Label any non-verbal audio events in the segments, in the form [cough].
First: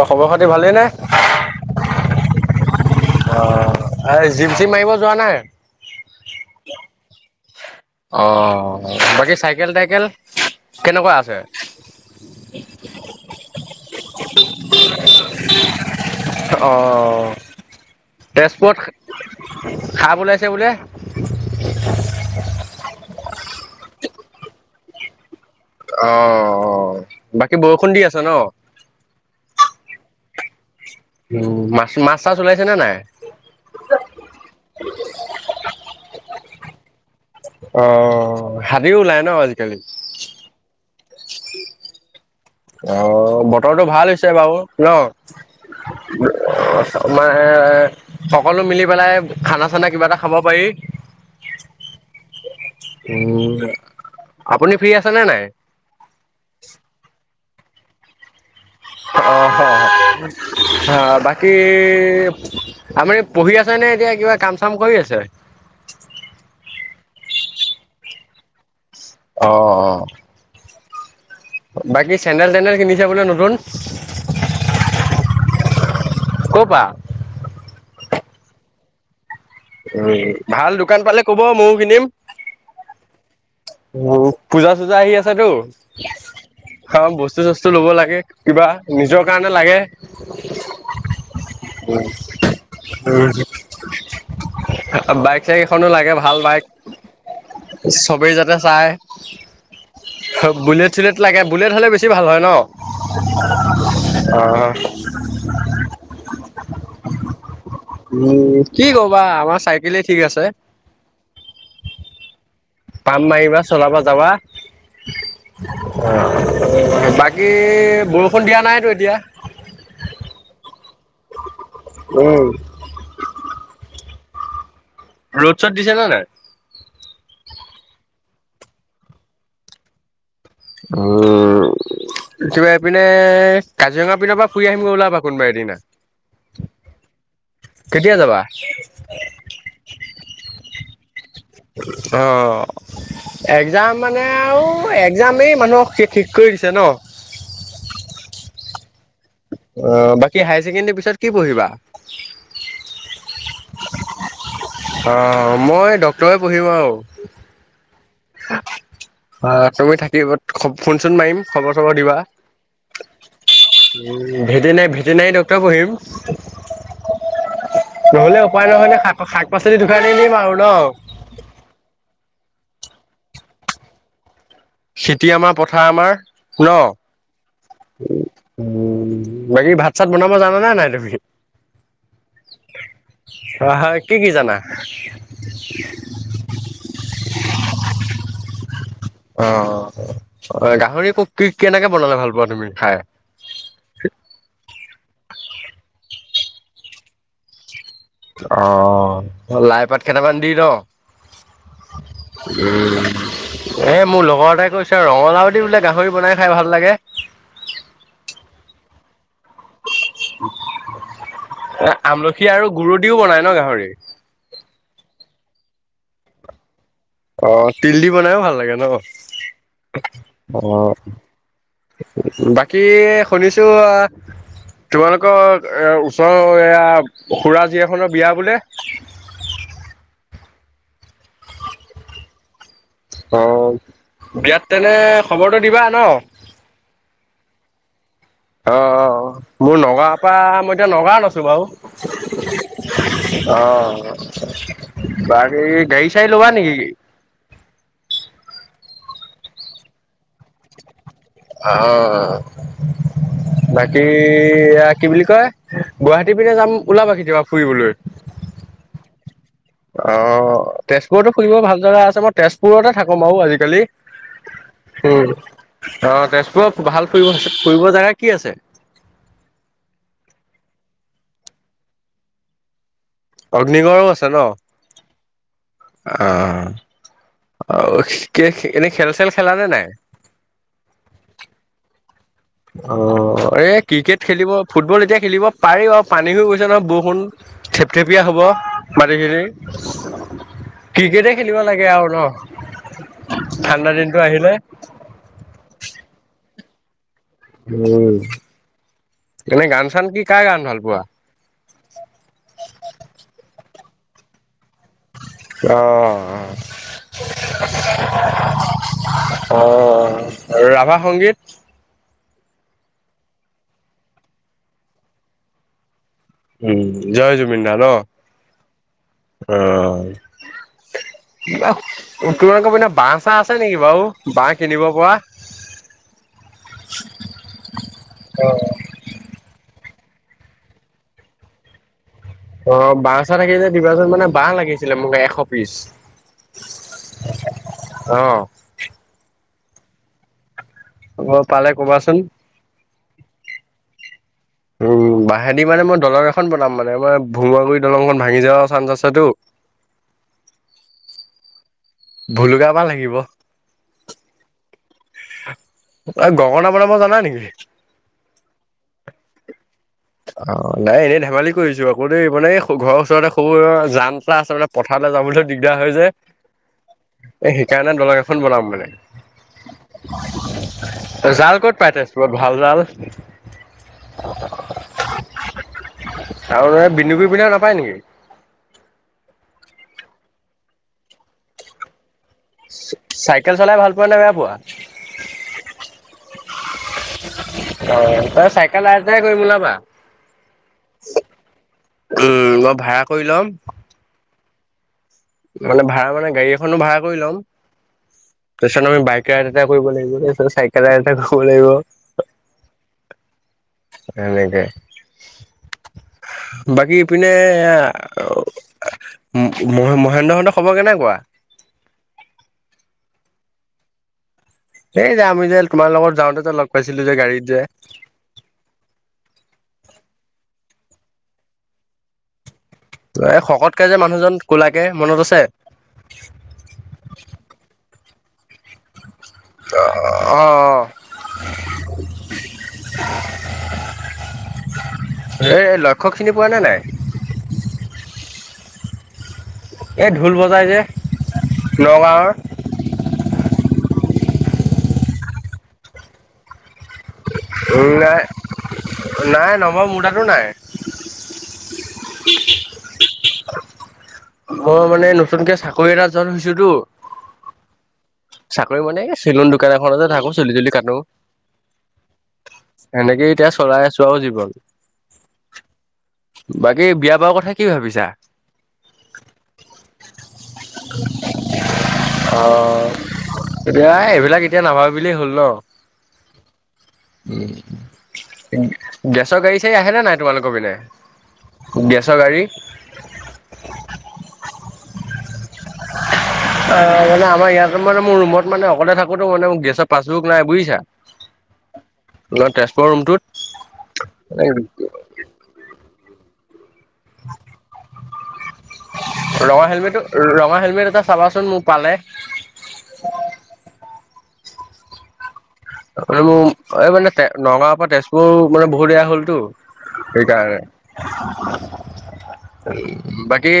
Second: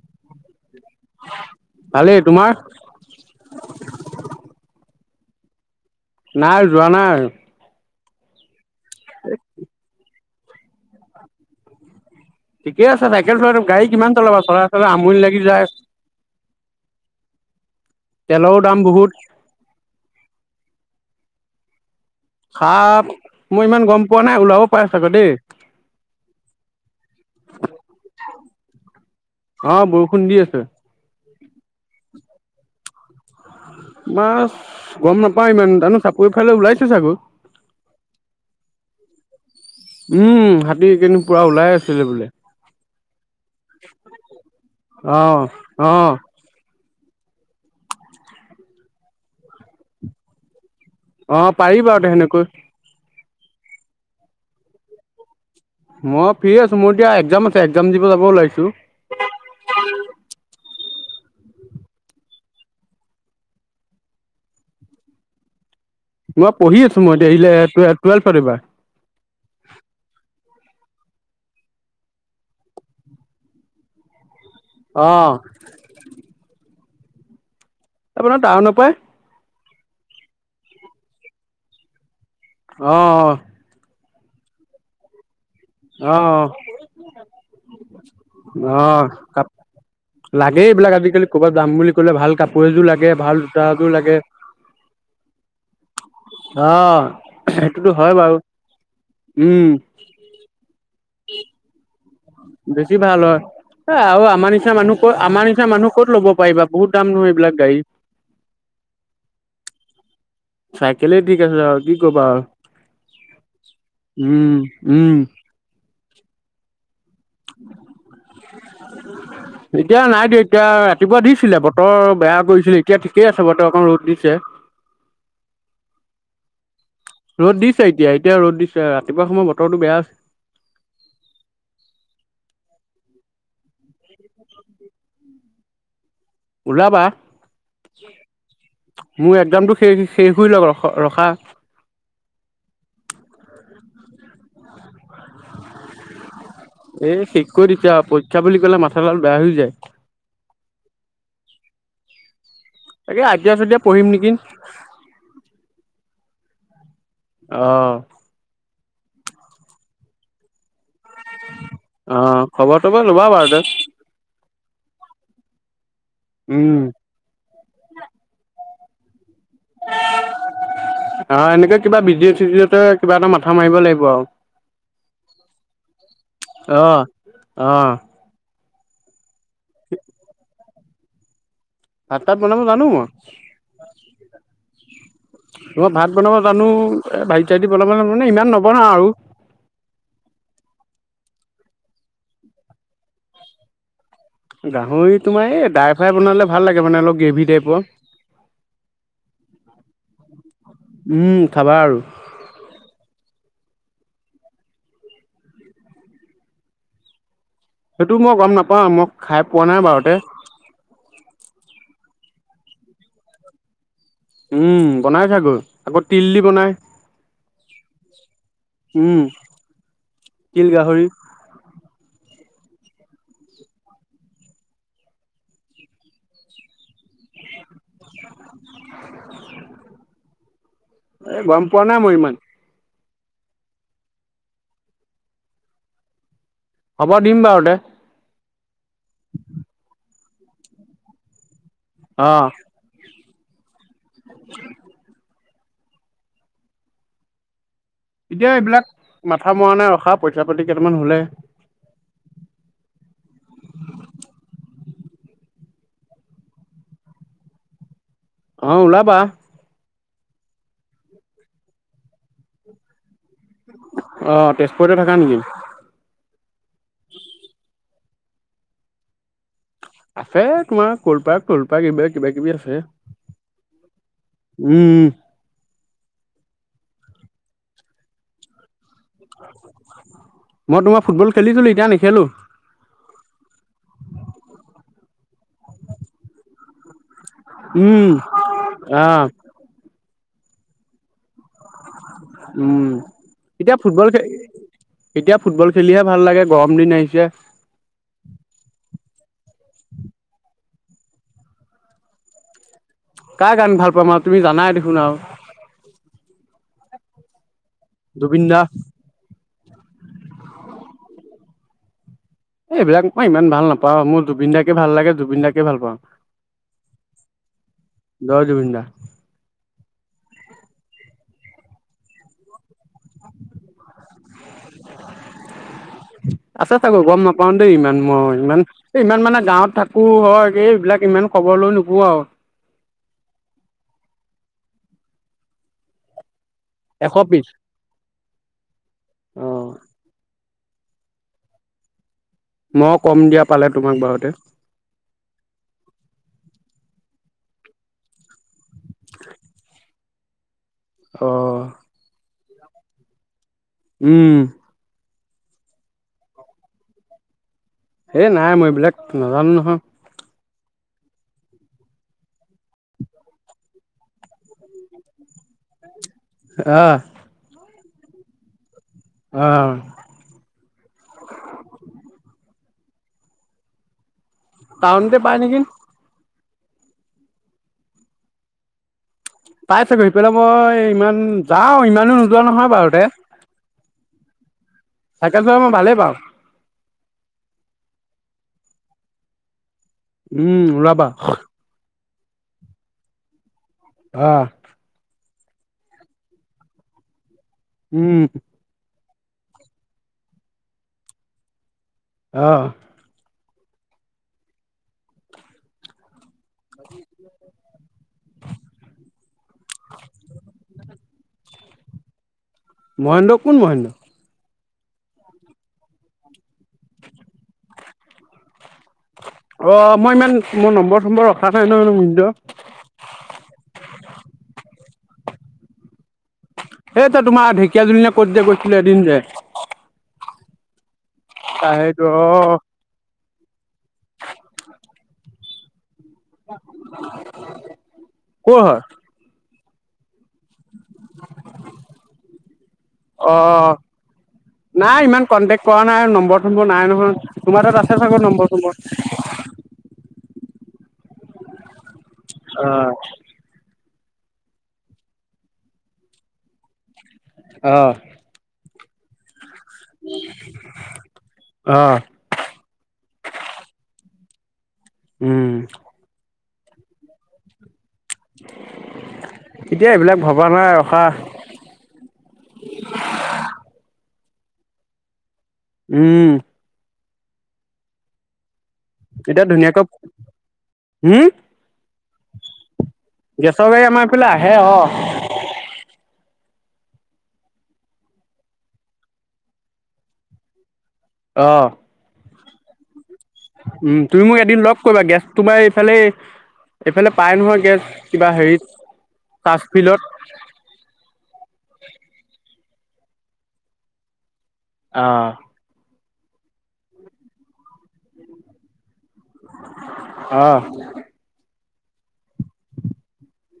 অই খবৰ খাতি ভালেই ন? ভালেই তোমাৰ যোৱা নাই? নাই যোৱা নাই। অ। বাকি চাইকেল তটাইকেল? কেনেকুৱা আছে? ঠিকে আছে তাইাকেল গাড়ী কিমান তলাবা চৰা চল আমুল লাগি যায়। তেলৰো তেজপত দাম বহুত খাপ ওলাইছে বোলে? খাপ মই ইমান গম প পোৱা নাই ওলাব পাৰে আকৌ দেই অ অ বাকী বৰষুণ দি আছে ন? অ বৰষুণ দি আছে। উ মাছ মাছ চাছ ওলাইছে নে নাই? মাছ কাইলৈ ওলাইছোঁ চাগু অঁ হাবিও ওলাই ন আজি উম হাতী অকেদিন পূৰা ওলাই আছিলে বোলে। অঁ বতৰটো ভাল হৈছে বাৰু ন অ অ তোমাৰ সকলো মিলি পেলাই খানা চানা কিবা এটা খাব পাৰি। অঁ পাৰিবা আৰু সেনেকৈ। উ আপুনি ফ্ৰী আছে নে নাই? মই ফ্ৰী আছো। মোৰ এতিয়া একজাম আছে একজাম দিব যাব ওলাইছোঁ। [unintelligible] আ, বাকী আপোনি পঢ়ি আছেনে এতিয়া? কিবা কাম চাম কৰি আছে? মই পঢ়ি আছো, মই এতিয়া টুৱে-টুৱেলভ এইবাৰ। অ'। বাকী চেন্দেল টেন্দেল কিনিছে বোলে নতুন? অ'। কৰ পৰা? আপোনাৰ টাউনৰ পাই। উম, ভাল দোকান পালে ক'ব ময়ো কিনিম। অ', অ'। উম, পূজা চূজা আহি আছেতো। অ অ খাম, বস্তু চস্তু ল'ব লাগে, কিবা অ', নিজৰ কাপ কাৰণে লাগে। লাগে এইবিলাক আজিকালি ক'ৰবাত যাম বুলি কলে। ভাল কাপোৰ এযোৰ লাগে ভাল জোতা এযোৰ লাগে। বাইক চাইক এখনো লাগে, ভাল বাইক অ', সেইটোতো হয় চবেই বাৰু যাতে চাই। উম, বুলেট চুলেট লাগে। বুলেট হ'লে বেছি ভাল হয় ন? বেছি ভাল হয়। এ, আৰু অ আমাৰ নিচিনা মানুহ ক'ত আমাৰ নিচিনা মানুহ ক'ত ল'ব পাৰিবা। বহুত দাম নহয় এইবিলাক গাড়ী। উম কি ক'বা আমাৰ চাইকেলে ঠি চাইকেলে ঠিক আছে আৰু কি কবা আৰু। পাম মাৰিবা চলাব যাৱা, উম, উম। অ'। [unintelligible] বাকী বৰষুণ দিয়া নাইতো এতিয়া? এতিয়া নাই দিয়া এতিয়া ৰাতিপুৱা দিছিলে বতৰ বেয়া উম। কৰিছিলে। এতিয়া ঠিকেই আছে। বতৰ অকণ ৰ'দ দিছে। তে ৰ'দ শ'ত দিছেনে নাই? ৰ'দ দিছে এতিয়া। এতিয়া ৰ'দ দিছে। ৰাতিপুৱা সময় বতৰটো বেয়া আছলি। উম, কিবা এইপিনে কাজিৰঙা পিনৰ পৰা ফুৰি আহিমগৈ ওলাবা কোনবা এদিনা। ওলাবা, কেতিয়া যাবা? মোৰ একজামতো শেষ হোবা লৈ ৰখা। তাৰ মানে আৰু এক জামেই মানুহক সেক-সেক কৰি দিছে ন। এই শেষ কৰি দিছে আৰু [unintelligible] হৈ যায় অ'। বাকী হাইছেকেণ্ডেৰী পিছত কি পঢ়িবা? [unintelligible] পঢ়িম নেকি। ক্টৰে পঢ়িব আও। অ' অ', তুমি থাকিব সব, ফোন-চোন মাৰিম। খবৰ চবৰ দিবা। অ', খবৰ-চবৰ ল'বা বাৰু দে। ভেটেনেৰী ডক্টৰ পঢ়িম। ন'হলে উপায় ন'হলে শাক-পাচলি দোকান দি দিম আৰু ন! নৰ কিবা এটা মাথা মাৰিব লাগিব আৰু। খেতি আমাৰ পথাৰ আমাৰ ন অ' অ'। উম। বাকী ভাত চাত বনাব জান নে নাই? তমি? ভাত পাত বনাব জানো মই। আহ কি কি জানা? মই ভাত বনাব জানো, এ ভাজি চাজি বনাব জানো মানে ইমান নবনাও আৰু। অ গাহৰি ক কি কেনেকে বনালে ভাল ভালপোৱা তুমি খাই? গাহৰি তোমাৰ এই ড্ৰাই ফ্ৰাই বনালে ভাল লাগে, মানে অলপ গ্ৰেভি টাইপৰ। অ' লাই পাত কেইটামান দি ন? উম খাবা আৰু উম এ মোৰ লগৰ এটাই কৈছে ৰঙালাউ দি বোলে গাহৰি বনাই খাই ভাল লাগে? সেইটো মই গম নাপাওঁ মই খাই পোৱা নাই বাৰু। এ আমলখি আৰু গুুৰ দিও বনাই ন গাহৰি? উম বনাই চাগৈ, আকৌ তিল দি বনাই। অ' তিল দি বনাইও ভাল লাগে ন উম তিল অ' গাহৰি বাকী শুনিছো, তোমালোকৰ এ ওচৰৰ এয়া খুৰা জীয়াখনৰ বিয়া বোলে? এ, গম পোৱা নাই মই ইমান। অ, বিয়াত তেনে খবৰটো দিবা ন? খবৰ দিম বাৰু দে। অহ, মোৰ নগাঁৱৰ পৰা, মই এতিয়া নগাঁৱত আছোঁ বাৰু আহ'। অহ '। বাৰু এই গাড়ী চাড়ী ল'বা নেকি? এতিয়া এইবিলাক মাথা মৰা নাই ৰখা পইচা পাতি কেইটামান হ'লে অ, বাকী এয়া কি বুলি কয় গুৱাহাটী পিনে যাম উলাবা কেতিয়াবা ফুৰিবলৈ। অ, ওলাবা। অ, তেজপুৰতো ফুলিব ভাল জেগা আছে মই তেজপুৰতে থাকোম বাৰু আজি কালি অ তেজপুৰতে থাকা উম, নেকি অ, তেজ ভাল ফুৰিব হৈছে ফুৰিব জাগা কি আছে? সেই তোমাৰ কৰপা কৰপা এইবিলাক কিবা কিবি আছে। অগ্নিগড়ো আছে ন [inaudible] উম অ ক [unintelligible] মই তোমাৰ ফুটবল খেলিছিলো এতিয়া নেখেলো [inaudible] অ এই ক্ৰিকেট খেলিব ফুটবল এতিয়া খেলিব পাৰি আৰু পানী হৈ গৈছে নহয় বৰষুণ [inaudible] উম থেপথেপিয়া হ'ব আহ মাটিখিনি [inaudible] ক্ৰিকেটে খেলিব লাগে আৰু ন? উম এতিয়া ঠাণ্ডা ফুটবল দিনটো খে আহিলে এতিয়া ফুটবল খেলিহে ভাল লাগে। গৰম দিন আহিছে [inaudible] উম এনে গান চান কি কাৰ গান ভাল পোৱা [inaudible] কাৰ গান ভাল পাম আৰু তুমি জানাই দে অহ [inaudible] হয় জুবিন দা [unintelligible] [inaudible] অ আৰু ৰাভা সংগীত এইবিলাক মই ইমান ভাল নাপাও মোৰ জুবিন দাকে ভাল লাগে জুবিন দাকে ভাল পাওঁ [inaudible] উম জয় জুবিন দা ন জয় জুবিন দা অহ [inaudible] কিবা সোঁতোৰা কবি না পৰা আছে চাকো গম নাপাও দেই ইমান মই ইমান ইমান মানে গাঁৱত থাকো কো হয়গ এইবিলাক ইমান খবৰ লৈ নোপোৱা আৰু অ বাঁহ চাহ থাকি যে দিবাচোন মানে বাহ লাগিছিলে মোক এশ পিচ। এশ পিছ অ উম। অ পালে কবাচোন। মই কম দিয়া পালে তোমাক বাৰুতে উম বাঁহেদি মানে মই দলং এখন বনাম মানে মই ভোমুৱ কৰি দলংখন ভাঙি যোৱা চান্স আছেতো। অ। ভোলুগা বাহ লাগিব। উম। তই গগনা বনাব জানা নেকি? এ নাই মই এইবিলাক মই নাজানো নহয়। অ নাই এনেই ধেমালি কৰিছো আকৌ দেই মানে ঘৰৰ ওচৰতে সৰু জান তা আছোনে পথাৰলৈ যাবলৈ দিগদাৰ হৈ যে অহ [inaudible] কাণে দলং এখন বনাম মানে [inaudible] জাল ক'ত পাইতে তেজপুৰত ভালজাল [inaudible] টাওনতে পায়নে কি [inaudible] আৰু বিন্দুবি পিনে নাপায় নেকি [inaudible] পাই চাগৈ সেইফালে মই ইমান যাওঁ ইমানো [inaudible] বাৰুতে [unintelligible] চাইকেল চলাই ভাল পোৱা নে বেয়া পোৱা চাইকেল চলাই মই ভালেই পাওঁ তাই চাই [unintelligible] কৰিম ওলাবা? উম ওলাবা। উম মই ভাড়া কৰি ল'ম! অ। মানে ভাড়া মানে গাড়ী এখনো ভাড়া কৰি ল'ম। উম তাছত আমি বাইক [unintelligible] এটা কৰিব লাগিব তাৰিছত চাইকেলাৰ এটা কৰিব লাগিব। আহ। শেনেকে বাকীপিনে মই সন্দ হঁতৰ খবৰ কেনেকুৱা? মহেন্দ্ৰ কোন মহেন্দ্ৰ? এই যে আমি যে তোমাৰ লগত যাওঁতে যে লগ পাইছিলো যে গাড়ীত যে। অ মই ইমান মোৰ নম্বৰ চম্বৰ ৰখা নাই নহয়। এই শকতকে যে মানুহজন কোলাকে মনত আছে? প [unintelligible] দিন যে? অঁ অ। চাহটো অ। এ ল লক্ষ্যক চিনি পোৱা নে নাই? ক'ৰ হয় এইটো ঢোল বজাই যে নগাঁৱৰ! অ' নাই ইমান কন্টেক্ট কৰা নাই আৰু নম্বৰ চম্বৰ নাই নহয়। তোমাৰ তাত আছে চাগৈ নাই নম্বৰ চম্বৰ নাই নম্বৰ মোৰ তাতো নাই অ। মই মানে নতুনকে চাকৰি এটা জইন ইচু টো। অ' চাকৰি মানে চিলন দোক এখনতে থাকো চুলি তুলি কাটো অ' সেনেকে এতিয়া চলাই আছো আৰু হয়। উম। বাকী বিয়া বাৰাৰ কথা কি ভাবিছা? এতিয়া এইবিলাক ভবা নাই ৰখা। অ এতিয়া এইবিলাক এতিয়া নাভাবে বিলিয়েই হ'ল ন? উম। [inaudible] গেছৰ এতিয়া গাড়ী চাড়ী ধুনীয়াকৈ আহেনে নাই তোমালোকৰ পিনে। গেছৰ গাড়ী। গেশ গাই আমাৰ পিলা হে অহ ', অহ ', মানে আমাৰ ইয়াত মানে মোৰ ৰুমত মানে অকলে থাকোতো মানে ম গেছৰ পাছবুক নাই বুজিছা? অহ ', অহ ', তেজপুৰৰ ৰুমটোত উম, তুমি মোক এদিন লগ কৰিবা গেছ তোমাৰ এইফালে এইফালে পায় নহয় গেছ কিবা হেৰিত। চাৰ্চ ৰঙা ফিল্ডত হেলমেটটো- ৰঙা হেলমেট এটা চাবাচোন মোক পালে। [inaudible] অহ ', ম মোৰ এই মানে তে নগাওৰ পৰা তেজপুৰ মানে বহুত বেয়া হ'ল টো সেইকাৰণে। অ' বাকী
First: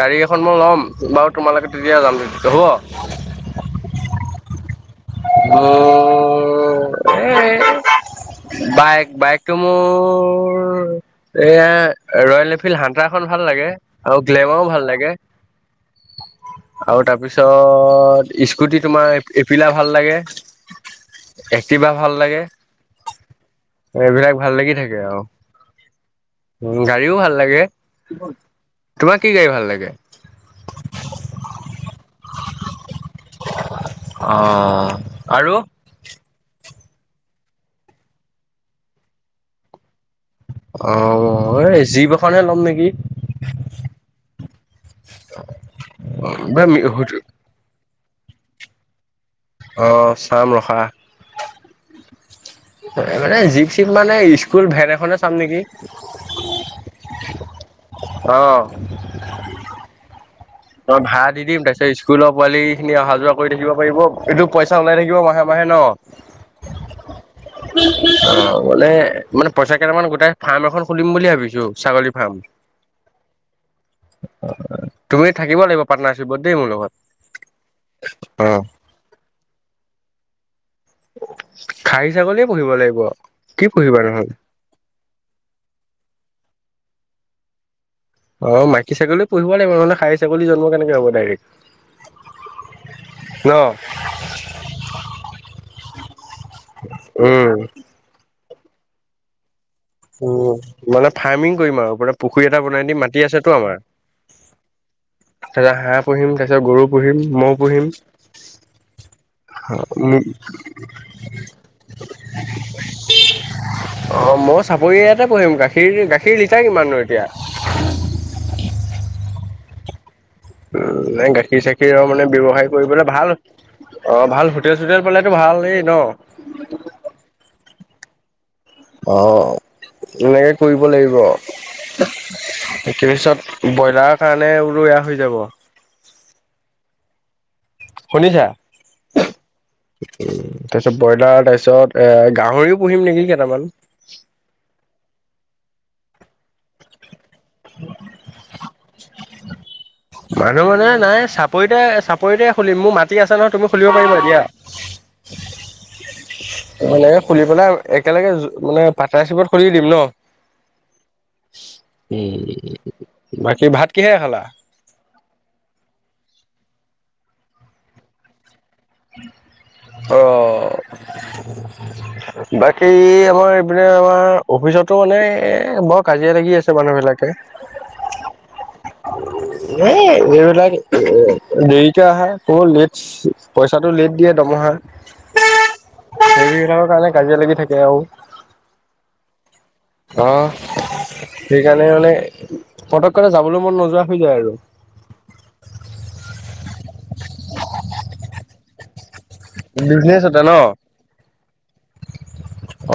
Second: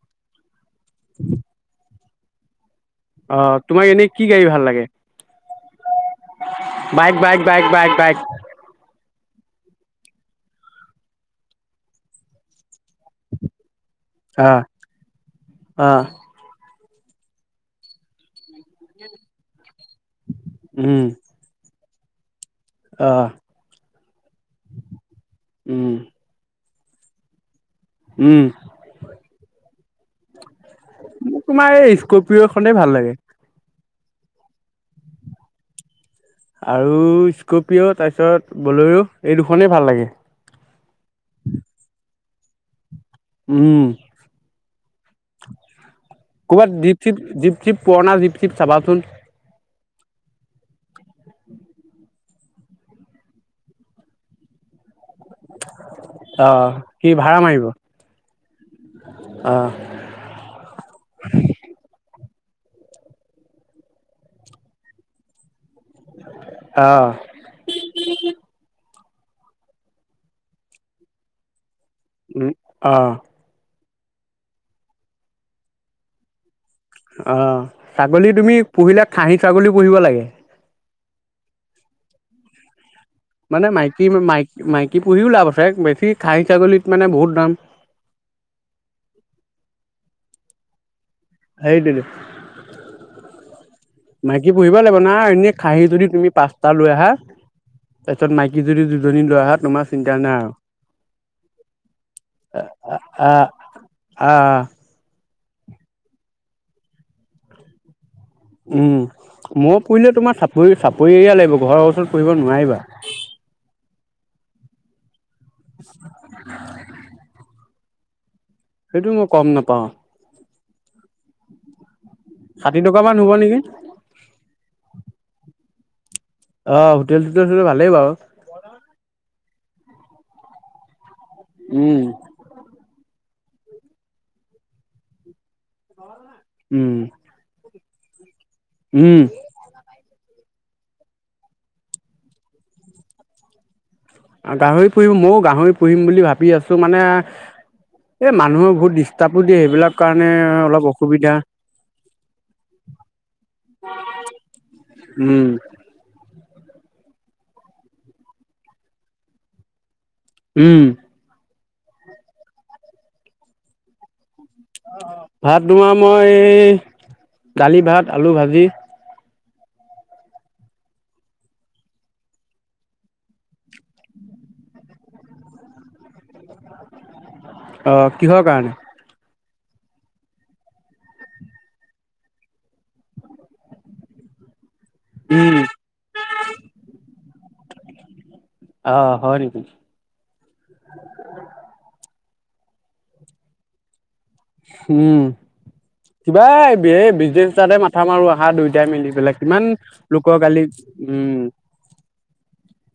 গাড়ী এখন মই লম। বাৰু তোমাল কতি তেতিয়া জ তেতিয়া হ'ব। অহ ', তোমাক এনেই কি গাড়ী ভাল লাগে? বাইক মোৰ - বাইক - এই বাইক - বাইক - বাইক। বাইক টো মোৰ এয়া ৰয়েল এনফিল্ড হাতা খন ভাল লাগে। আৰু আহ গ্লেমাৰও ভাল লাগে। আহ আৰু তাৰপিছত স্কুটি তোমাৰ এপিলা ভাল লাগে। উম তিভা ভাল লাগে। আহ এইবিলাক ভাল লাগি থাকে আৰু। উম উম, গাড়ীও ভাল লাগে। উম, তোমাৰ কি গাড়ী ভাল লাগে মোক তোমাৰ এই স্কপিঅ খনেই ভাল লাগে। অ', আৰু? আৰু স্কপিঅ তাৰপিছত বলেৰ এই দুখনেই ভাল লাগে। অ', এই যিব এখনহে ল'ম নেকি উম, ক'ৰবাত দ্বীপ চিপ, দ্বীপ চিপ পুৰণা জিপ চিপ চাবাচোন। অ', চাম ৰখা মানে জিপ চিপ মানে স্কুল ভেন এখনে চাম নেকি অ', অ', কি ভাড়া মাৰিব অ'। অ মই ভাড়া দি দিম তাৰপিত ইছ স্কুলৰ পোৱালি খিনি অহা যোৱা কৰি থাকিব পাৰিব। এইটো পইচা ওলাই থাকিব মাহে, মাহে ন। আহ পিপ পিপ অ বলে মানে পইচা কেইটামান গোটেই ফাৰ্ম এখন খুলিম বুলি ভাবিছো। ছাগলী ফাৰ্ম উম অহ। তুমি থাকিব লাগিব পাৰ্টনাশ্বিপত। অ, ছাগলী তুমি অ', পুহিলে খাহী ছাগলী পুহিব লাগে। খাহী ছাগলীয়ে পুহিব লাগিব কি মানে পুহিবা মাইকী- নহ'লে মাই -মাইকী পুহিও লাভ আছে। বেছি খাহী ছাগলীত মানে বহুত দাম। অ, মাইকী ছাগলী পুহিব লাগিব। মানে খাহী ছাগলী জন্ম কেনেকে হ'ব? ডাইৰেক্ট সেইটোৱেটো। ন মাইকী পুহিব লাগিব না, এনেই খাহী যদি তুমি পাঁচটা লৈ আহা, উম, তাৰপিছত মাইকী যদি দুজনী লৈ আহা তোমাৰ চিন্তা নাই আৰু উম, মানে ফাৰ্মিং কৰিম আৰু পুখুৰী এটা বনাই দিম, মাটি আহ আছেতো আমাৰ। আহ তাৰপিচত হাঁহ পুহিম, তাৰ পিছত গৰু পুহিম, মৌ পুহিম উম, মৌ পুহিলে তোমাৰ চাপৰি, চাপৰিহে লাগিব, ঘৰৰ ওচৰত পুহিব নোৱাৰিবা। অ', ম [unintelligible] তাতে পঢ়িম। গাখীৰ, গাখীৰ লিটাৰ কিমানো এতিয়া? সেইটোও মই গম নাপাওঁ। নে গাখীৰ, চাখীৰৰ মানে ব্যৱসায় ষাঠি টকা কৰিবলৈ মান হ'ব ভাল, নেকি অ', ভাল হোটেল চোটেল হ'লেতো ভালেই ন? অ', হোটেল, চোটেল হ'লে ভালেই বাৰু। অ' এনেকে কৰিব লাগিব। উম এইতোৰ পিছত ব্ৰইলাৰ কাৰণে বোলো এয়া হৈ যাব। উম শুনিছা উম তাৰপিছ ব্ৰইলাৰ তাৰপিছত এ গাহৰিও পুহিম নেকি কেইটামান। গাহৰি পুহিম ময়ো গাহৰি পুহিম বুলি ভাবি আছো মানে এই মানুহৰ বহুত ডিষ্টাৰ্বো দিয়ে সেইবিলাক কাৰণে মানুহ অলপ মানে নাই অসুবিধা চাপৰিতে-চাপৰিতে খুলিম মোৰ মাটি আছে নহয়, তুমি খুলিব পাৰিবা দিয়া। উম মানে খুুলি পেলাই একেলগে মানে পাটনশ্বিপত খুলি দিম ন। উম। উম, বাকী ভাত কিহেৰে খালা? ভাত তোমাৰ মই দালি ভাত আলু ভাজি। অ' বাকী আমাৰ এইপিনে আমাৰ অফিচতো মানে এ বৰ কাজিয়া লাগি আছে মানুহ বিলাকে। অ' কিহৰ কাৰণে? এ এইবিলাক দেৰিকে আহা কব লেটছ। পইচাটো লেট দিয়ে দমহা। উম [inaudible] কাজিয়া লাগি থাকে আৰু। অ' হয় নেকি? অ' সেইকাৰণে মানে পতক কেনে যাবলৈ মন নোযোৱা হৈ যায় আৰু উম, কিবা এই বিজনেছ তাতে মাথা মাৰো অহা দুই এতিয়া মিলিপেলে কিমান বিজনেছ লোকৰ এটা ন গালি উম।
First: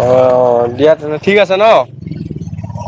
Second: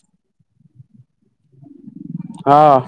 অ' দিয়া তেনে ঠিক আছে ন। অ